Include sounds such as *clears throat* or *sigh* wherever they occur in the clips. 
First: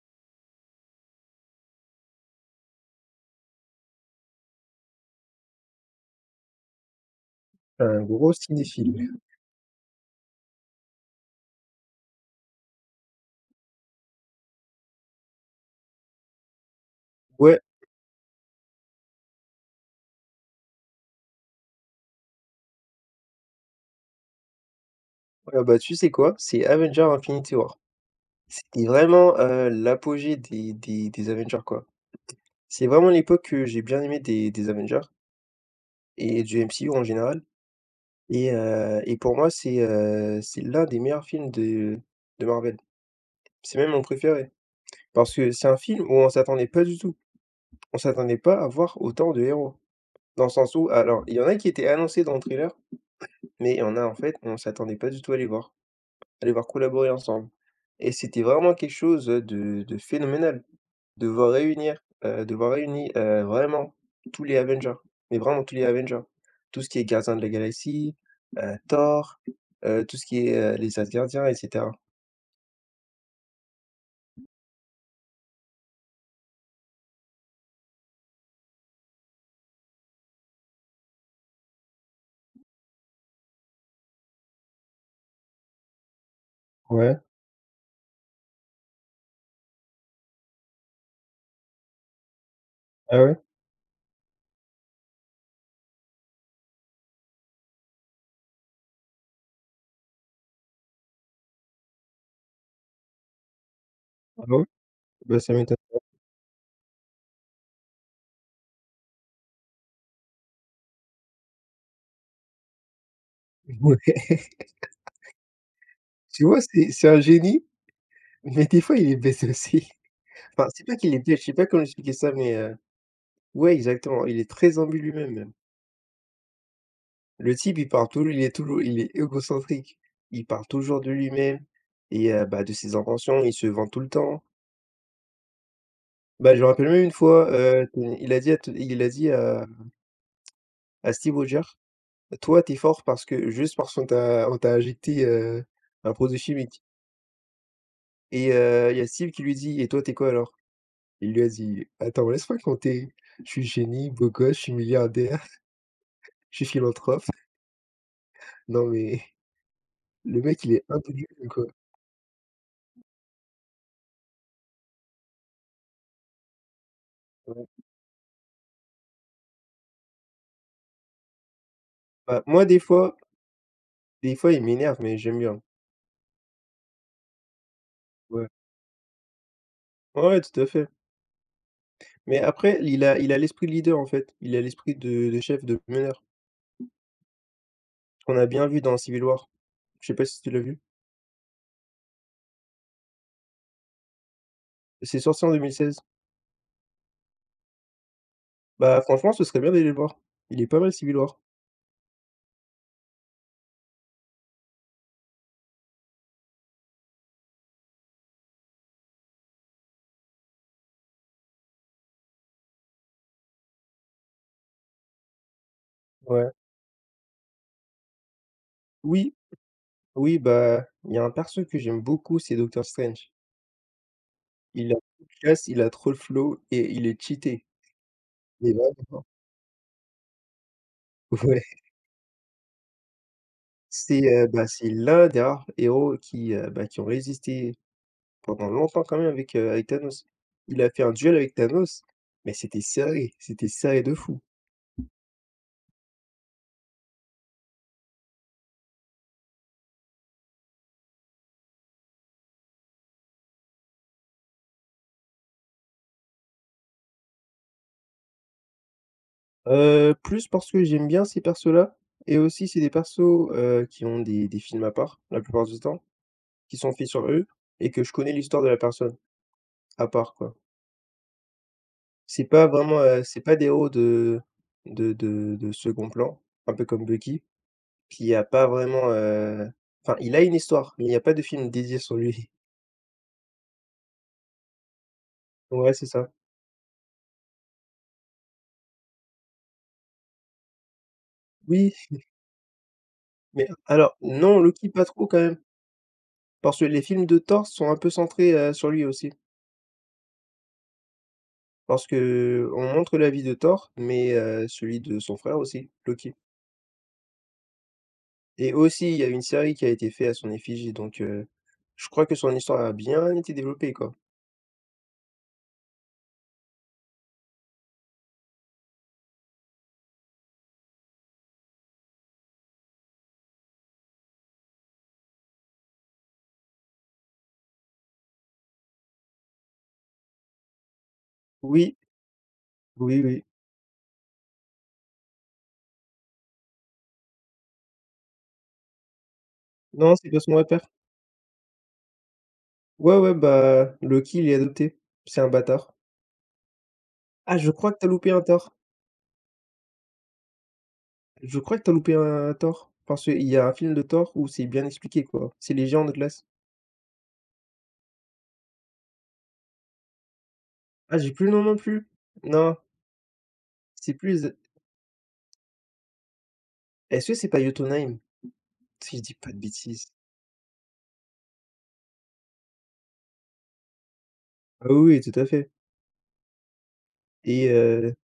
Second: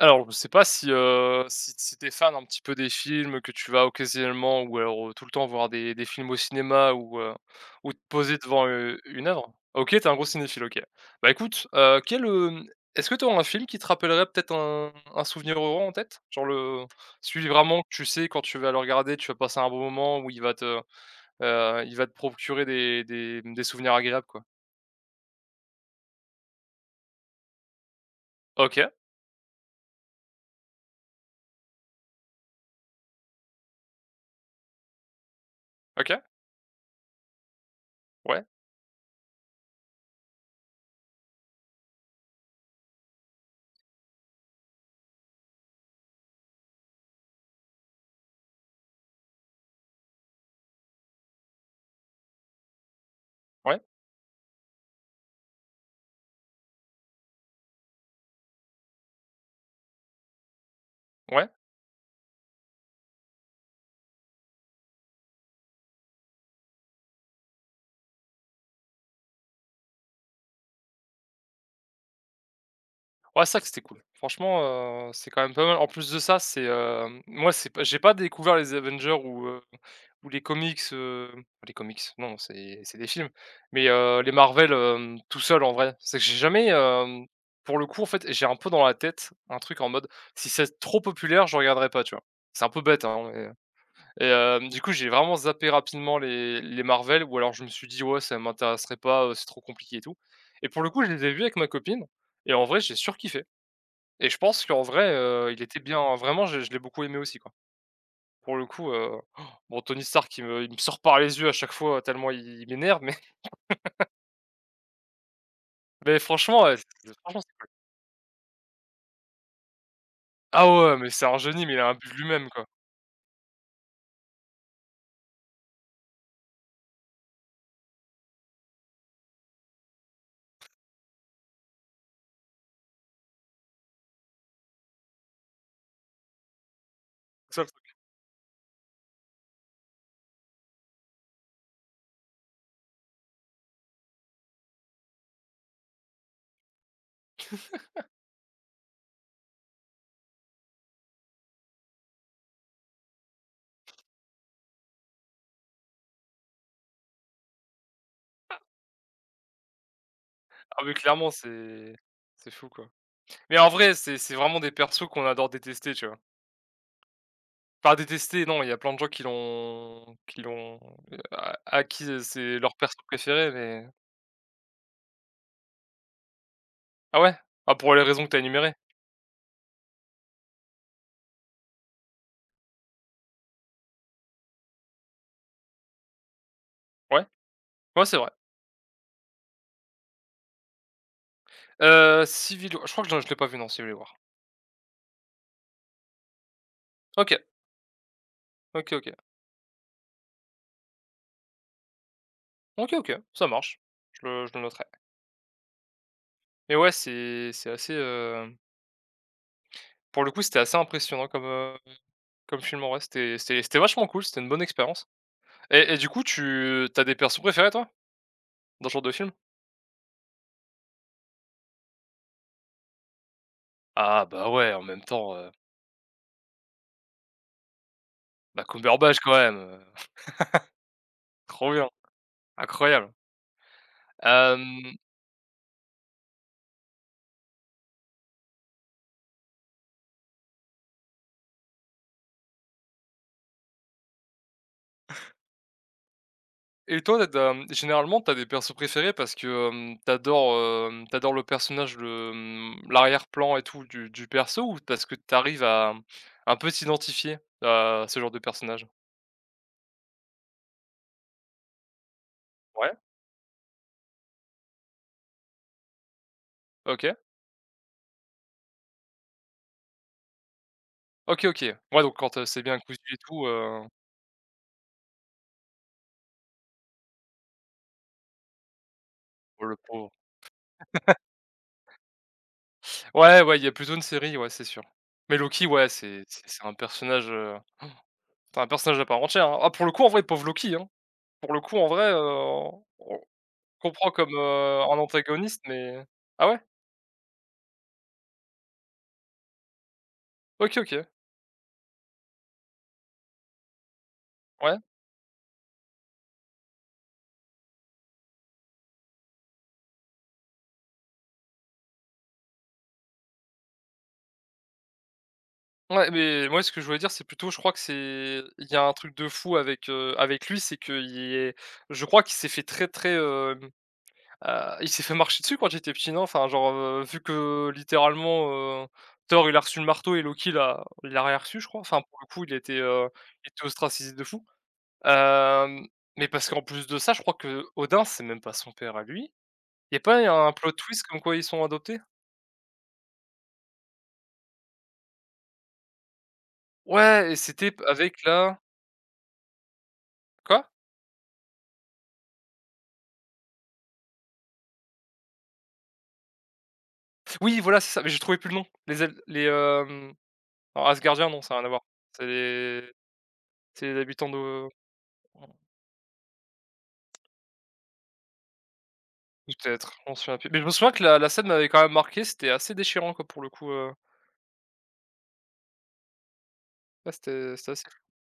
Alors, je sais pas si, si tu fan un petit peu des films, que tu vas occasionnellement ou alors, tout le temps voir des films au cinéma ou te Un gros poser devant, cinéphile. une œuvre? OK, t'es un gros cinéphile, OK. Bah, écoute, quel, est-ce que tu un film qui te rappellerait peut-être un souvenir heureux en tête? Genre le celui Ouais, vraiment que tu sais quand tu vas le regarder, tu vas passer un bon moment où il va te, il va te procurer des des souvenirs agréables, quoi? ah bah, tu sais quoi? C'est Avengers: Infinity War. OK, C'était vraiment, l'apogée des Avengers, quoi. C'est vraiment l'époque que j'ai bien aimé des Avengers OK. et du MCU en général Ouais, et pour moi, c'est, l'un des meilleurs films de Marvel. C'est même mon préféré parce que c'est un film où on s'attendait pas du tout. On s'attendait pas à voir autant de héros. Dans le sens où alors, il y en a qui étaient annoncés dans le trailer, mais il ouais, y en a, en fait, on s'attendait pas du tout à les voir. Allez devoir collaborer ensemble et c'était vraiment quelque chose, de phénoménal ouais. De voir réunir vraiment tous les Avengers, mais vraiment tous les Avengers. Tout ce qui est gardien de la Galaxie, Thor, tout ce qui est, les Asgardiens et cetera. Ouais, ça que c'était cool. Franchement, c'est quand même pas mal. En plus de ça, c'est, moi, c'est pas j'ai pas découvert les Avengers ou les comics, non, c'est des films, mais, les Marvel, tout seul en vrai. C'est que j'ai jamais, Ouais, pour le coup, en fait, j'ai un peu dans la tête un truc en mode: «Si c'est trop populaire, je regarderai pas», tu vois? C'est un peu bête, ah hein, ouais? mais, et du coup, j'ai vraiment zappé rapidement les Marvel ou alors je me suis dit: «Ouais, ça m'intéresserait pas, c'est trop compliqué et tout», et pour le coup, je les ai vus avec ma copine et en vrai, j'ai surkiffé. Et je Ah bah, pense oui, qu'en vrai, bah, ça il m'étonne. était bien vraiment je l'ai beaucoup aimé aussi quoi. Pour le coup, bon Tony Stark il me sort par les yeux à chaque fois tellement il m'énerve mais *laughs* *laughs* Ouais, mais tu vois, franchement, c'est c'est un franchement c'est génie. cool. Mais des fois, il est bête aussi. *laughs* Ah Enfin, c'est pas ouais, mais qu'il est c'est un bête, je sais pas génie, mais il comment a un but expliquer ça, lui-même mais quoi. Ouais, exactement, il est très imbu lui-même, même. Le type, il est égocentrique. Il parle toujours de lui-même et bah, de ses inventions, il se vend tout le temps. Bah, je me rappelle même une fois, Ça c'est il a dit à Steve Rogers: «Toi, t'es fort parce que juste parce qu'on t'a injecté, un produit chimique» et il y a Steve qui lui dit: «Et toi, t'es quoi alors?» Il lui a dit: «Attends, laisse-moi compter, je suis génie, beau gosse, je suis milliardaire». Je suis philanthrope. Non mais *laughs* le mec, il ah est mais intelligent, clairement quoi. C'est fou quoi. Mais en vrai, c'est vraiment des persos qu'on adore détester, tu vois? Ouais. Pas détester non, il y a plein de gens qui l'ont, a acquis, Bah, c'est moi, leur perso préféré mais des fois, il m'énerve, mais j'aime bien. ah ouais? Ah pour les raisons que tu as Ouais. énumérées? Ouais, ouais, tout à fait. Mais après, il a l'esprit de leader, en fait. Il a l'esprit de chef, de meneur, Ouais, ouais c'est vrai. qu'on a bien vu dans Civil War. Je sais pas si tu l'as vu? Civil War je crois que je l'ai pas vu non, Civil War. C'est sorti en 2016. OK, OK, Bah, OK. franchement, ce serait bien d'aller le voir. Il est pas mal, Civil War. OK, OK, ça marche. Je le noterai. Mais ouais, c'est assez, pour le coup, c'était assez impressionnant comme, comme film en vrai. C'était c'était c'était vachement cool, c'était une bonne expérience et du coup, Ouais. tu as des persos préférés toi, dans ce genre de film? Oui, oui, bah, il y a un perso que j'aime beaucoup, c'est Doctor Strange. Ah bah ouais, en Il a même trop de temps, classe, il a trop le flow et il est cheaté. bah Mais Cumberbatch vraiment. quand même, *laughs* Ouais. trop bien, incroyable. C'est, l'un des rares héros qui, ont résisté pendant longtemps quand même avec, Thanos. Il a fait un duel avec Thanos, mais c'était serré de fou. Et toi, tu as mmh, généralement, t'as des persos préférés parce que, t'adores, le personnage, le, mmh, l'arrière-plan et tout du perso ou parce que t'arrives à, mmh, un peu t'identifier à ce genre de personnage? Plus parce que j'aime bien ces persos-là et aussi c'est des Ouais, persos, qui ont des films à part, la plupart du temps, qui sont faits OK. sur eux et que je connais l'histoire de la personne, à part, quoi. OK, OK. Ouais, donc quand, C'est c'est pas bien cousu vraiment, et c'est tout, pas des héros de second plan, un peu comme Bucky. Puis il y a pas vraiment, oh le pauvre. enfin il a une histoire, mais il y a pas de film dédié sur lui. *laughs* Ouais, ouais, il y a plutôt une série, ouais, c'est sûr. Mais Loki, ouais, Ouais, c'est c'est ça. c'est c'est un personnage à part entière, hein. Ah, pour le coup, en vrai, pauvre Loki, hein. Pour le coup, en Oui, vrai, on mais comprend alors comme, non, Loki un pas trop quand même, antagoniste, mais ah ouais? parce que les films de Thor sont un peu centrés, sur lui aussi. OK, OK. Parce qu'on montre la vie de Thor, mais Ouais, celui de son frère aussi, Loki. Et aussi il y a une série qui a été faite à son effigie, donc je crois que son histoire a bien été développée, quoi. ouais, mais moi, ce que je voulais dire, c'est plutôt, je crois que c'est il y a un truc de fou avec, avec lui, c'est que il est je crois qu'il s'est fait très, très, il s'est fait marcher dessus quand il était petit, non? Enfin, genre, vu que littéralement, Thor, il a reçu le marteau et Loki, l'a, il l'a rien reçu, je crois. Oui, Enfin, pour le coup, oui, oui. il était ostracisé de fou. Hem, mais parce qu'en plus de ça, je crois que Odin c'est même pas son père à lui. Il y a Non, pas c'est pas un son plot repère. twist comme quoi ils sont adoptés? Ouais, ouais, bah, Loki, il est adopté. C'est un bâtard. Ouais et Ah, je c'était crois que tu as avec loupé un la Thor. quoi? Je crois que t'as loupé un Thor, parce qu'il y a un film de Thor où c'est bien expliqué, quoi. C'est les géants de glace. Oui, voilà, c'est ça, mais j'ai trouvé plus le nom. Les el les, alors Ah, Asgardiens, j'ai non, plus le ça a nom rien à non voir. plus. C'est Non, les c'est les c'est habitants plus de est-ce que c'est pas Jotunheim? Si je dis pas de peut-être, je bêtises. m'en souviens plus. Mais je me souviens que la la scène m'avait quand même marqué, c'était assez déchirant quoi pour le coup, Ah oui, oui, tout à fait ouais, c'était et c'était assez cool.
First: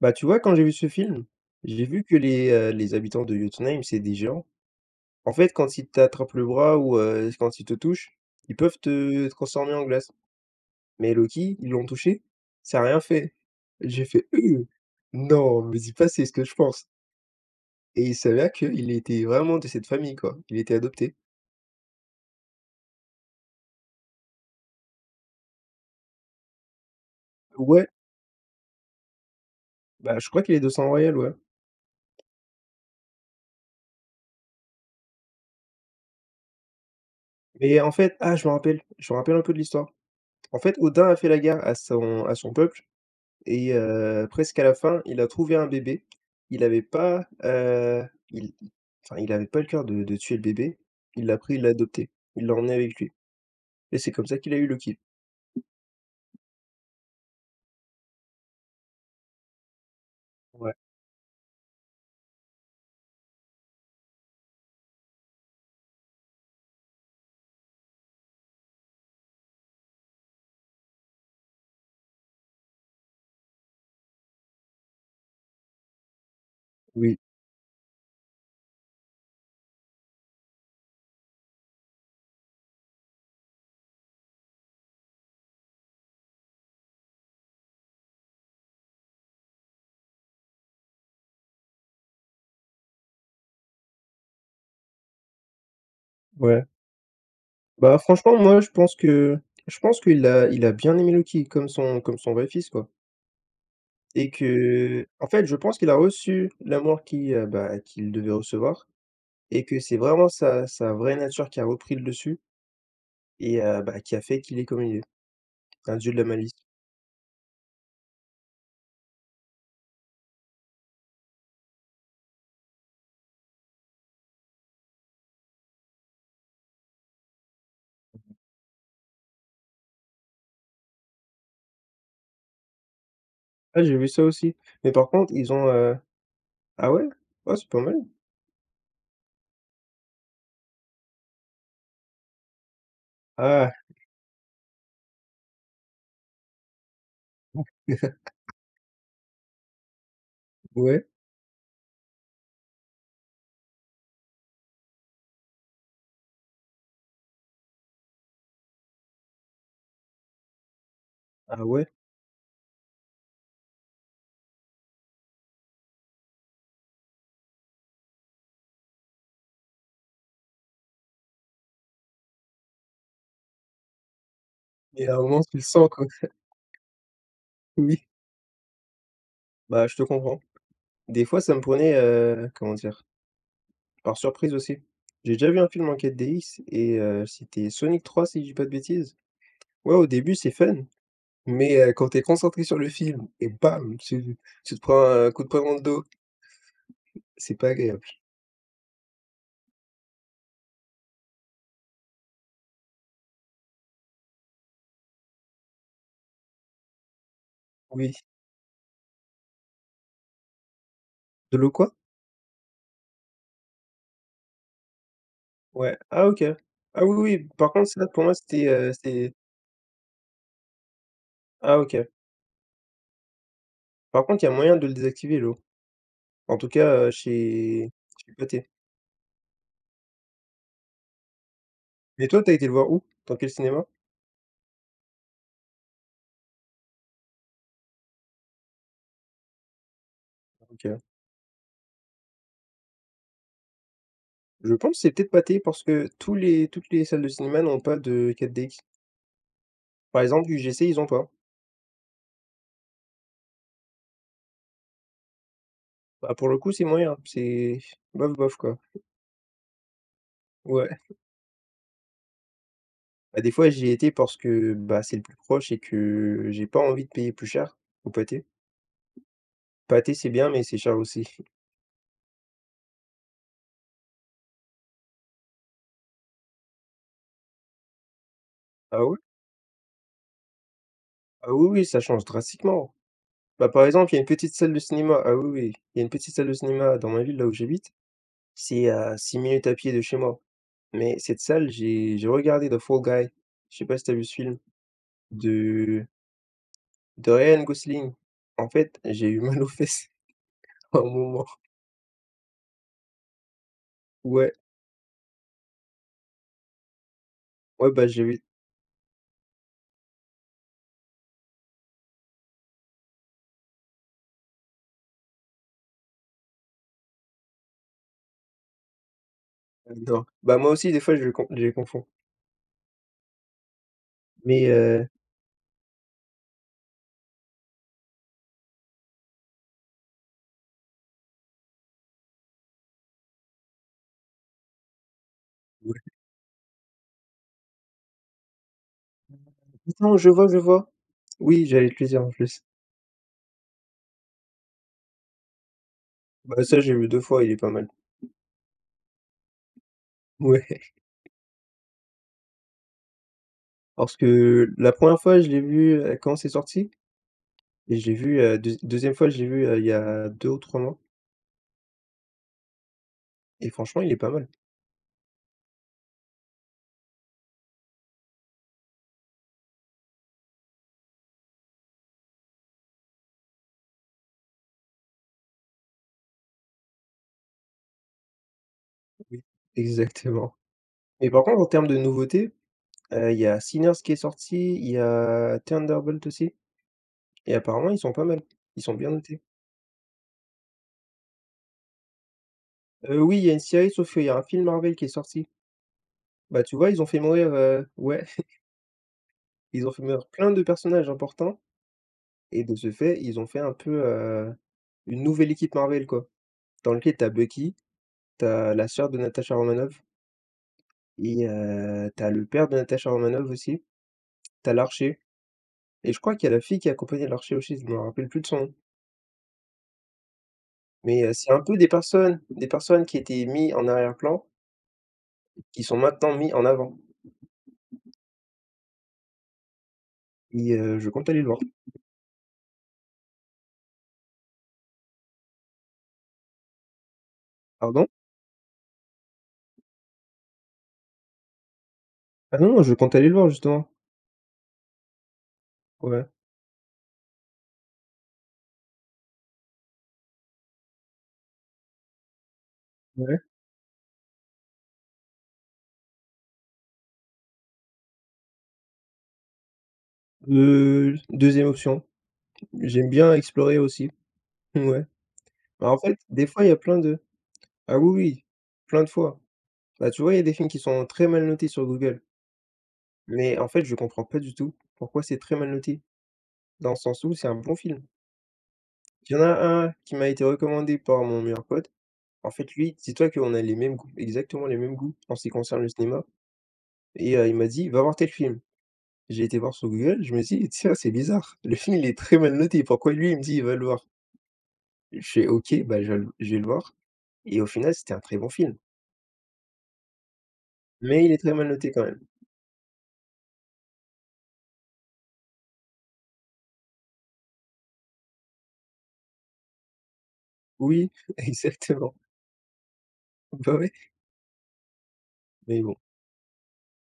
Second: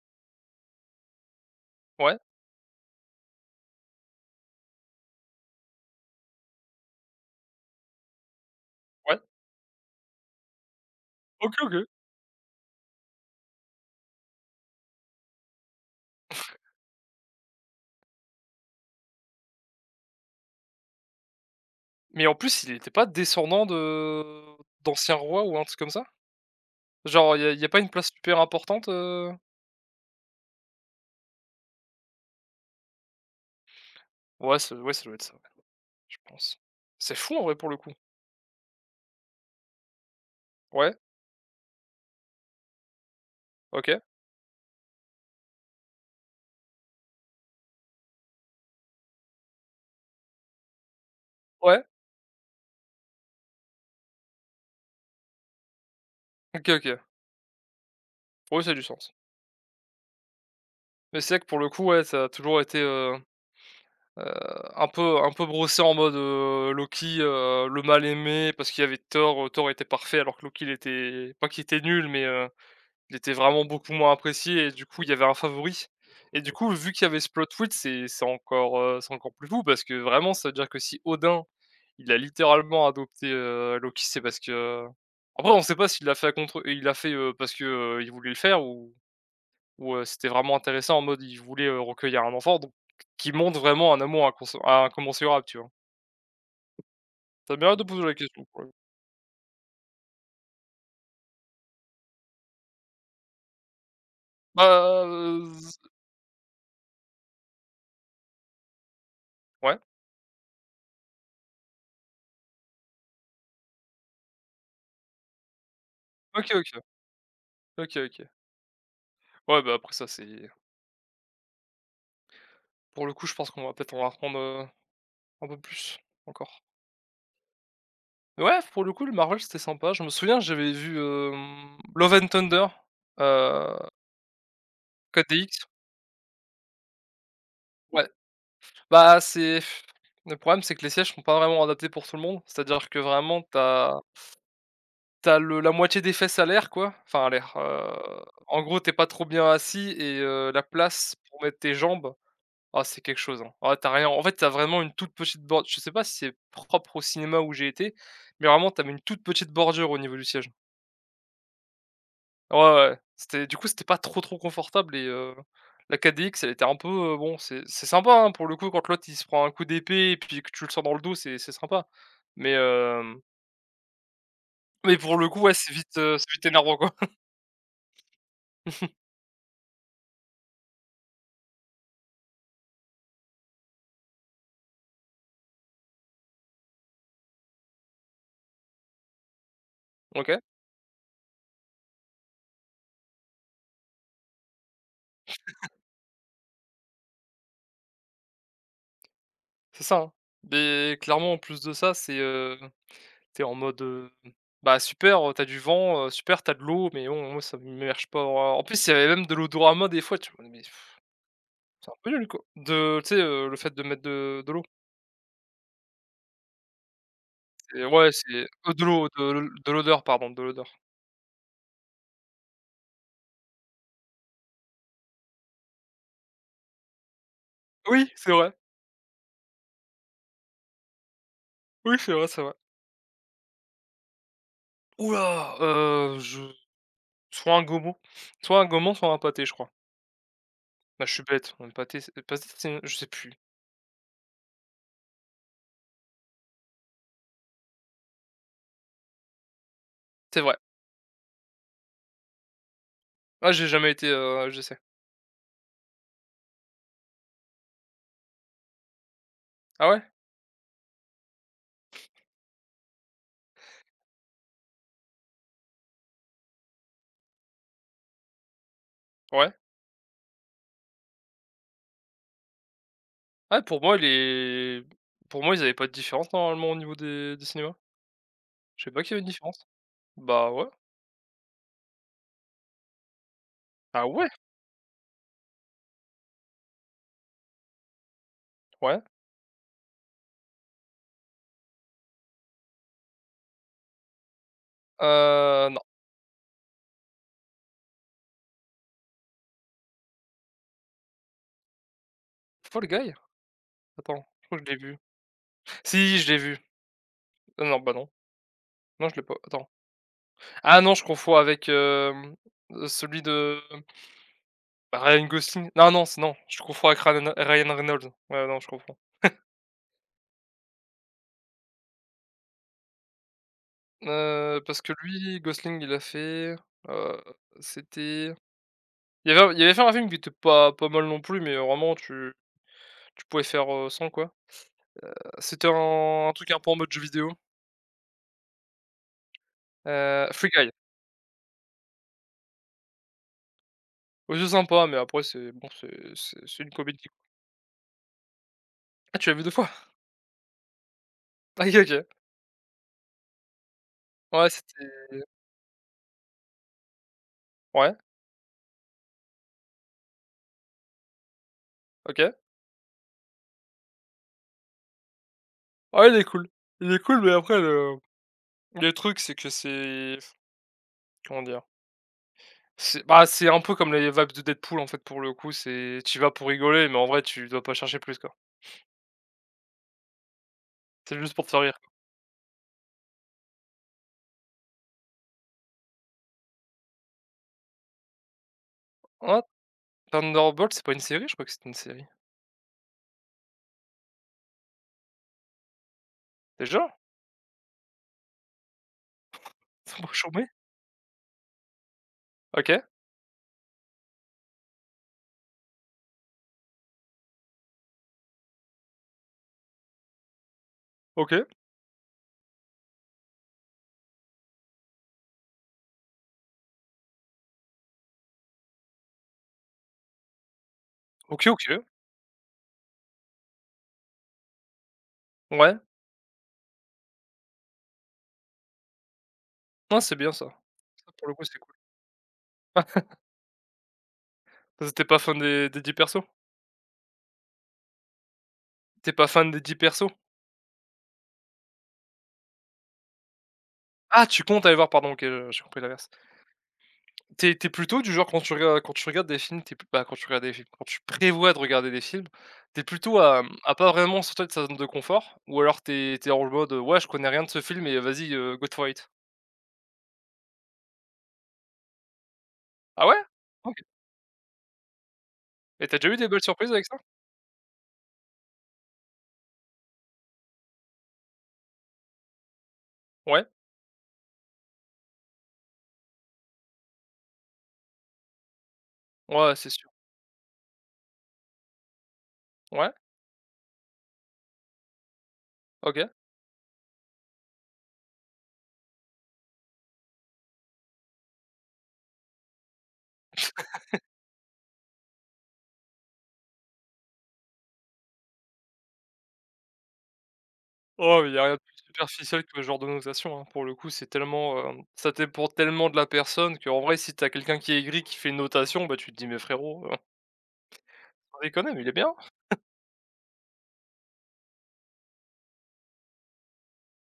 bah, tu vois quand j'ai vu ce film, j'ai vu que Ouais, les habitants de Jotunheim, c'est des géants. En fait, quand ils t'attrapent le bras ou quand ils te touchent, ils peuvent ouais, te transformer en glace. Mais OK, Loki, ils OK. l'ont touché, ça a rien fait. J'ai fait: *clears throat* Non, me dis pas c'est ce que je pense». Et il s'avère qu'il était vraiment de cette famille, quoi. Il était adopté. Mais en plus, il n'était pas descendant de d'anciens rois ou un truc comme ça? Genre il y a y a pas Ouais, une place super importante, heu? bah, je crois qu'il est de sang royal, ouais. Ouais, ça doit être ça, ouais, je pense. C'est fou en vrai pour le Mais en coup. fait ah, je me rappelle un peu de l'histoire. En fait, Ouais, Odin a fait la guerre à son peuple et OK, presque à la fin, il a trouvé un bébé. Il avait pas, il enfin, il avait pas le cœur de tuer le bébé. Il l'a pris, il l'a ouais, adopté. Il l'a emmené avec lui et c'est comme ça qu'il a eu Loki. OK, OK. Ouais, ça a du sens. Ouais, Mais c'est vrai que pour le coup, ouais, ça a toujours été, Heu, un peu brossé en mode, Loki, le mal aimé parce qu'il y avait Thor, Thor était parfait alors que Loki il était pas qu'il était nul mais, il était vraiment beaucoup moins apprécié et du coup il y avait un favori et du coup vu qu'il y oui, avait ce plot twist c'est encore plus fou parce que vraiment ça veut dire que si Odin, il a littéralement adopté, Loki c'est parce que après on sait pas s'il l'a fait à contre il l'a fait, parce que, il voulait le faire ou où, c'était vraiment intéressant en mode il voulait, recueillir un enfant donc qui montre vraiment un amour inconse incommensurable, tu vois? ouais. Tu as bien hâte de Bah, poser la franchement, question moi, pour le coup. Je pense qu'il a bien aimé Loki comme son vrai fils, quoi. Et Bah, que, en fait, je pense z qu'il a reçu l'amour qui, bah, qu'il devait recevoir et que ouais. c'est vraiment sa vraie nature qui a repris le dessus et bah, qui a fait qu'il est comme il est, un dieu de la malice. OK, OK. OK, OK. Ouais, bah, après ça c'est pour le coup je pense qu'on va peut-être en apprendre, un peu plus encore. Mais ouais, pour le coup le Marvel c'était sympa. Je me souviens j'avais vu, Love and Thunder, heu, Ah, j'ai vu ça aussi, mais par Code contre, ils Geass. ont, ah ouais? Oh, c'est pas mal. Ouais. Bah, c'est le problème c'est que les sièges sont pas vraiment adaptés pour tout le monde. C'est-à-dire que vraiment Ah, t'as le la moitié des fesses à l'air quoi, enfin à l'air, *laughs* en gros t'es pas trop bien assis et la ouais, place pour mettre tes jambes, ah c'est quelque chose, hein. Ah t'as rien en fait, t'as vraiment une toute petite bordure. Je sais pas si c'est propre au cinéma où j'ai été, mais vraiment tu une toute petite bordure au niveau du siège. ah ouais, Ouais, ouais, ouais, c'était du coup c'était pas trop, trop confortable et la 4DX elle était un peu, bon c'est sympa, hein, pour le coup quand l'autre il se prend un coup d'épée et puis que tu le sens dans le dos c'est sympa. Mais mais mais à pour un le coup moment, ouais tu le sens, quoi. C'est *laughs* vite énervant quoi. Oui, *laughs* bah, je te comprends. Des fois, ça me prenait, comment dire? Par surprise aussi. J'ai déjà vu un film en 4 X et c'était Sonic 3 si je dis pas de bêtises. Ouais, au début, OK. c'est fun. Mais quand tu es concentré sur le film et bam, tu te prends un coup de poing dans le dos, c'est pas agréable. C'est ça, hein. Mais clairement, en plus de ça, c'est, tu en mode, bah, super, tu du vent, super, t'as de l'eau, mais bon, moi, ça m'immerge Oui. pas en en plus, il y avait même de l'odorama des fois, tu vois? Mais pff, De l'eau quoi? c'est un peu nul, quoi, de tu sais, le fait de mettre de l'eau. Ouais. Ah OK. Ah oui, oui, par Et contre ça ouais, pour c'est moi c'était, de l'eau, de l de l'odeur, pardon, de l'odeur. ah OK. Par contre, il y a moyen de le désactiver l'eau. En tout cas, chez Oui, c'est vrai. Pathé. Oui, c'est vrai, Mais c'est toi, vrai. t'as été le voir où? Dans quel cinéma? Ouh là! Je soit un gomot soit un gomot, soit un pâté, je crois. OK. Bah, je suis bête, un pâté, c'est je sais plus. Je pense que c'est peut-être Pathé parce que tous les toutes les salles de cinéma n'ont pas de 4DX. Par C'est exemple, vrai. UGC, ils ont pas. Ah, j'ai jamais été, je sais Bah, pour le coup, c'est moyen, c'est bof bof quoi. ah ouais? Ouais. Bah, des fois, j'y ai été parce que, bah, c'est le plus proche et que j'ai pas envie de payer plus cher au pâté. Ouais. Pâté, c'est bien, mais c'est cher aussi. Ah pour moi les pour moi ils avaient pas de différence normalement au niveau des cinémas? Je sais pas Ah qu'il y ouais? avait une différence. Bah ouais. Ah oui, oui, ça change drastiquement. Bah, par Ah exemple, il y a une ouais? petite salle de cinéma. Ah oui, oui, il y a une petite salle de cinéma dans ma ville, là où j'habite. C'est Ouais. à 6 minutes à pied de chez moi. Mais cette salle, j'ai regardé The Fall Guy. Je sais pas si tu vu ce film Non. de de Ryan Gosling. En fait, j'ai eu mal aux fesses *laughs* à un moment. Fall Guy? Attends, je Ouais, crois que je l'ai vu. Si, je l'ai vu. Ah non, ouais, bah bah, non. j'ai eu Non je l'ai pas, attends. Ah non, je confonds avec, celui de bah, Ryan Gosling. Non, non, c'est non, je confonds avec Ryan Reynolds. Ouais, non, je confonds. non. Bah, moi aussi, des fois, je les confonds. Mais Parce que heu lui, Gosling, il a fait, heu, c'était il avait fait un film qui était pas pas mal non plus, mais vraiment tu tu pouvais faire, sans quoi? C'était un truc un peu en mode jeu vidéo, Attends, je Free vois, je Guy. vois. Oui, j'allais te le dire en plus. Ouais, c'est sympa, mais après c'est bon, c'est Bah, une ça, j'ai comédie. vu 2 fois, il est pas mal. *laughs* Ah, tu l'as vu 2 fois? *laughs* Ouais, OK, OK. parce Ouais, que c'était la première fois, je l'ai vu, quand c'est sorti ouais, et je l'ai vu, deuxi 2 fois, je l'ai vu, il y a 2 ou 3 mois OK. et franchement, il est pas mal. Ouais, il est cool. Il est cool, mais après le truc, c'est que c'est comment dire? C'est bah, c'est un peu comme les vibes de Deadpool, en fait, pour le coup, c'est tu vas pour rigoler, mais en vrai, tu dois pas chercher plus, quoi. Oui, *laughs* exactement. C'est Mais juste par pour te contre, faire en rire. termes de nouveautés, il y a Sinners qui est sorti, il y a Thunderbolt aussi et apparemment, ils sont pas mal. Ils sont bien Hein? notés. Thunderbolt, c'est pas une série? Je crois que c'était une série. Oui, il y a une série, sauf qu'il y a un film Marvel qui est sorti. Bah, tu Déjà? vois, ils ont fait mourir, ouais, *laughs* *laughs* ils ont Faut fait pas mourir chômer? plein de personnages importants. Et de OK. ce fait, ils ont fait un peu, une nouvelle équipe Marvel, quoi, dans lequel tu as Bucky, tu as la sœur de Natasha Romanoff OK. et tu as le père de Natasha Romanoff aussi, tu as l'archer et je crois qu'il y a la fille qui accompagnait l'archer aussi, je me rappelle plus de son nom. Mais OK, c'est un peu OK. Des personnes qui étaient mis en arrière-plan, Ouais. qui sont maintenant mis en avant Non c'est bien ça. et je Ah, pour compte le aller coup, le c'est voir. cool. Ah, parce que tu pas fan des 10 persos? Pardon? T'es pas fan des 10 persos? Ah non, non, je compte aller le voir justement. Ah, tu comptes aller voir, pardon, OK, j'ai compris l'inverse. Ouais, T'es plutôt du genre quand tu regardes des films, t'es es bah, quand tu regardes des films, quand tu prévois de regarder des films, t'es plutôt à, ouais. mmh, à pas vraiment sortir de sa zone de confort? Ou alors t'es tu en mode, «Ouais, je connais rien de ce film et vas-y, go for it». 2 option. Ah J'aime ouais? bien OK. explorer aussi. *laughs* Ouais. Et Bah, en t'as déjà eu fait, des belles des fois, il surprises y a avec ça? plein de ah oui, oui, plein de fois. Bah, tu vois, il y a des films qui sont très mal notés sur Google, Ouais? mais en fait, je comprends pas du tout pourquoi c'est très mal noté, dans le sens où c'est un bon film. Il y en Ouais, c'est a sûr. un qui m'a été recommandé par mon meilleur pote. En fait, Ouais, lui, dis-toi qu'on a les mêmes goûts, exactement les mêmes goûts en ce qui concerne le OK. cinéma. Et il m'a dit, va voir tel film. J'ai été voir sur Google, je me suis dit, tiens, c'est bizarre, le film il est très mal noté, pourquoi lui il me dit, il va le voir? Je fais, ok, bah, je vais le voir. Et au final, c'était un très bon film, Oh, mais il il y est a rien très de mal plus noté quand même. superficiel que ce genre de notation, hein. Pour le coup, c'est tellement, ça dépend tellement de la personne que, en vrai, si t'as quelqu'un qui est aigri, qui fait une notation, bah, tu te dis: «Mais frérot, Oui, sans *laughs* déconner, mais il est bien». exactement. Bah ouais. Mais bon.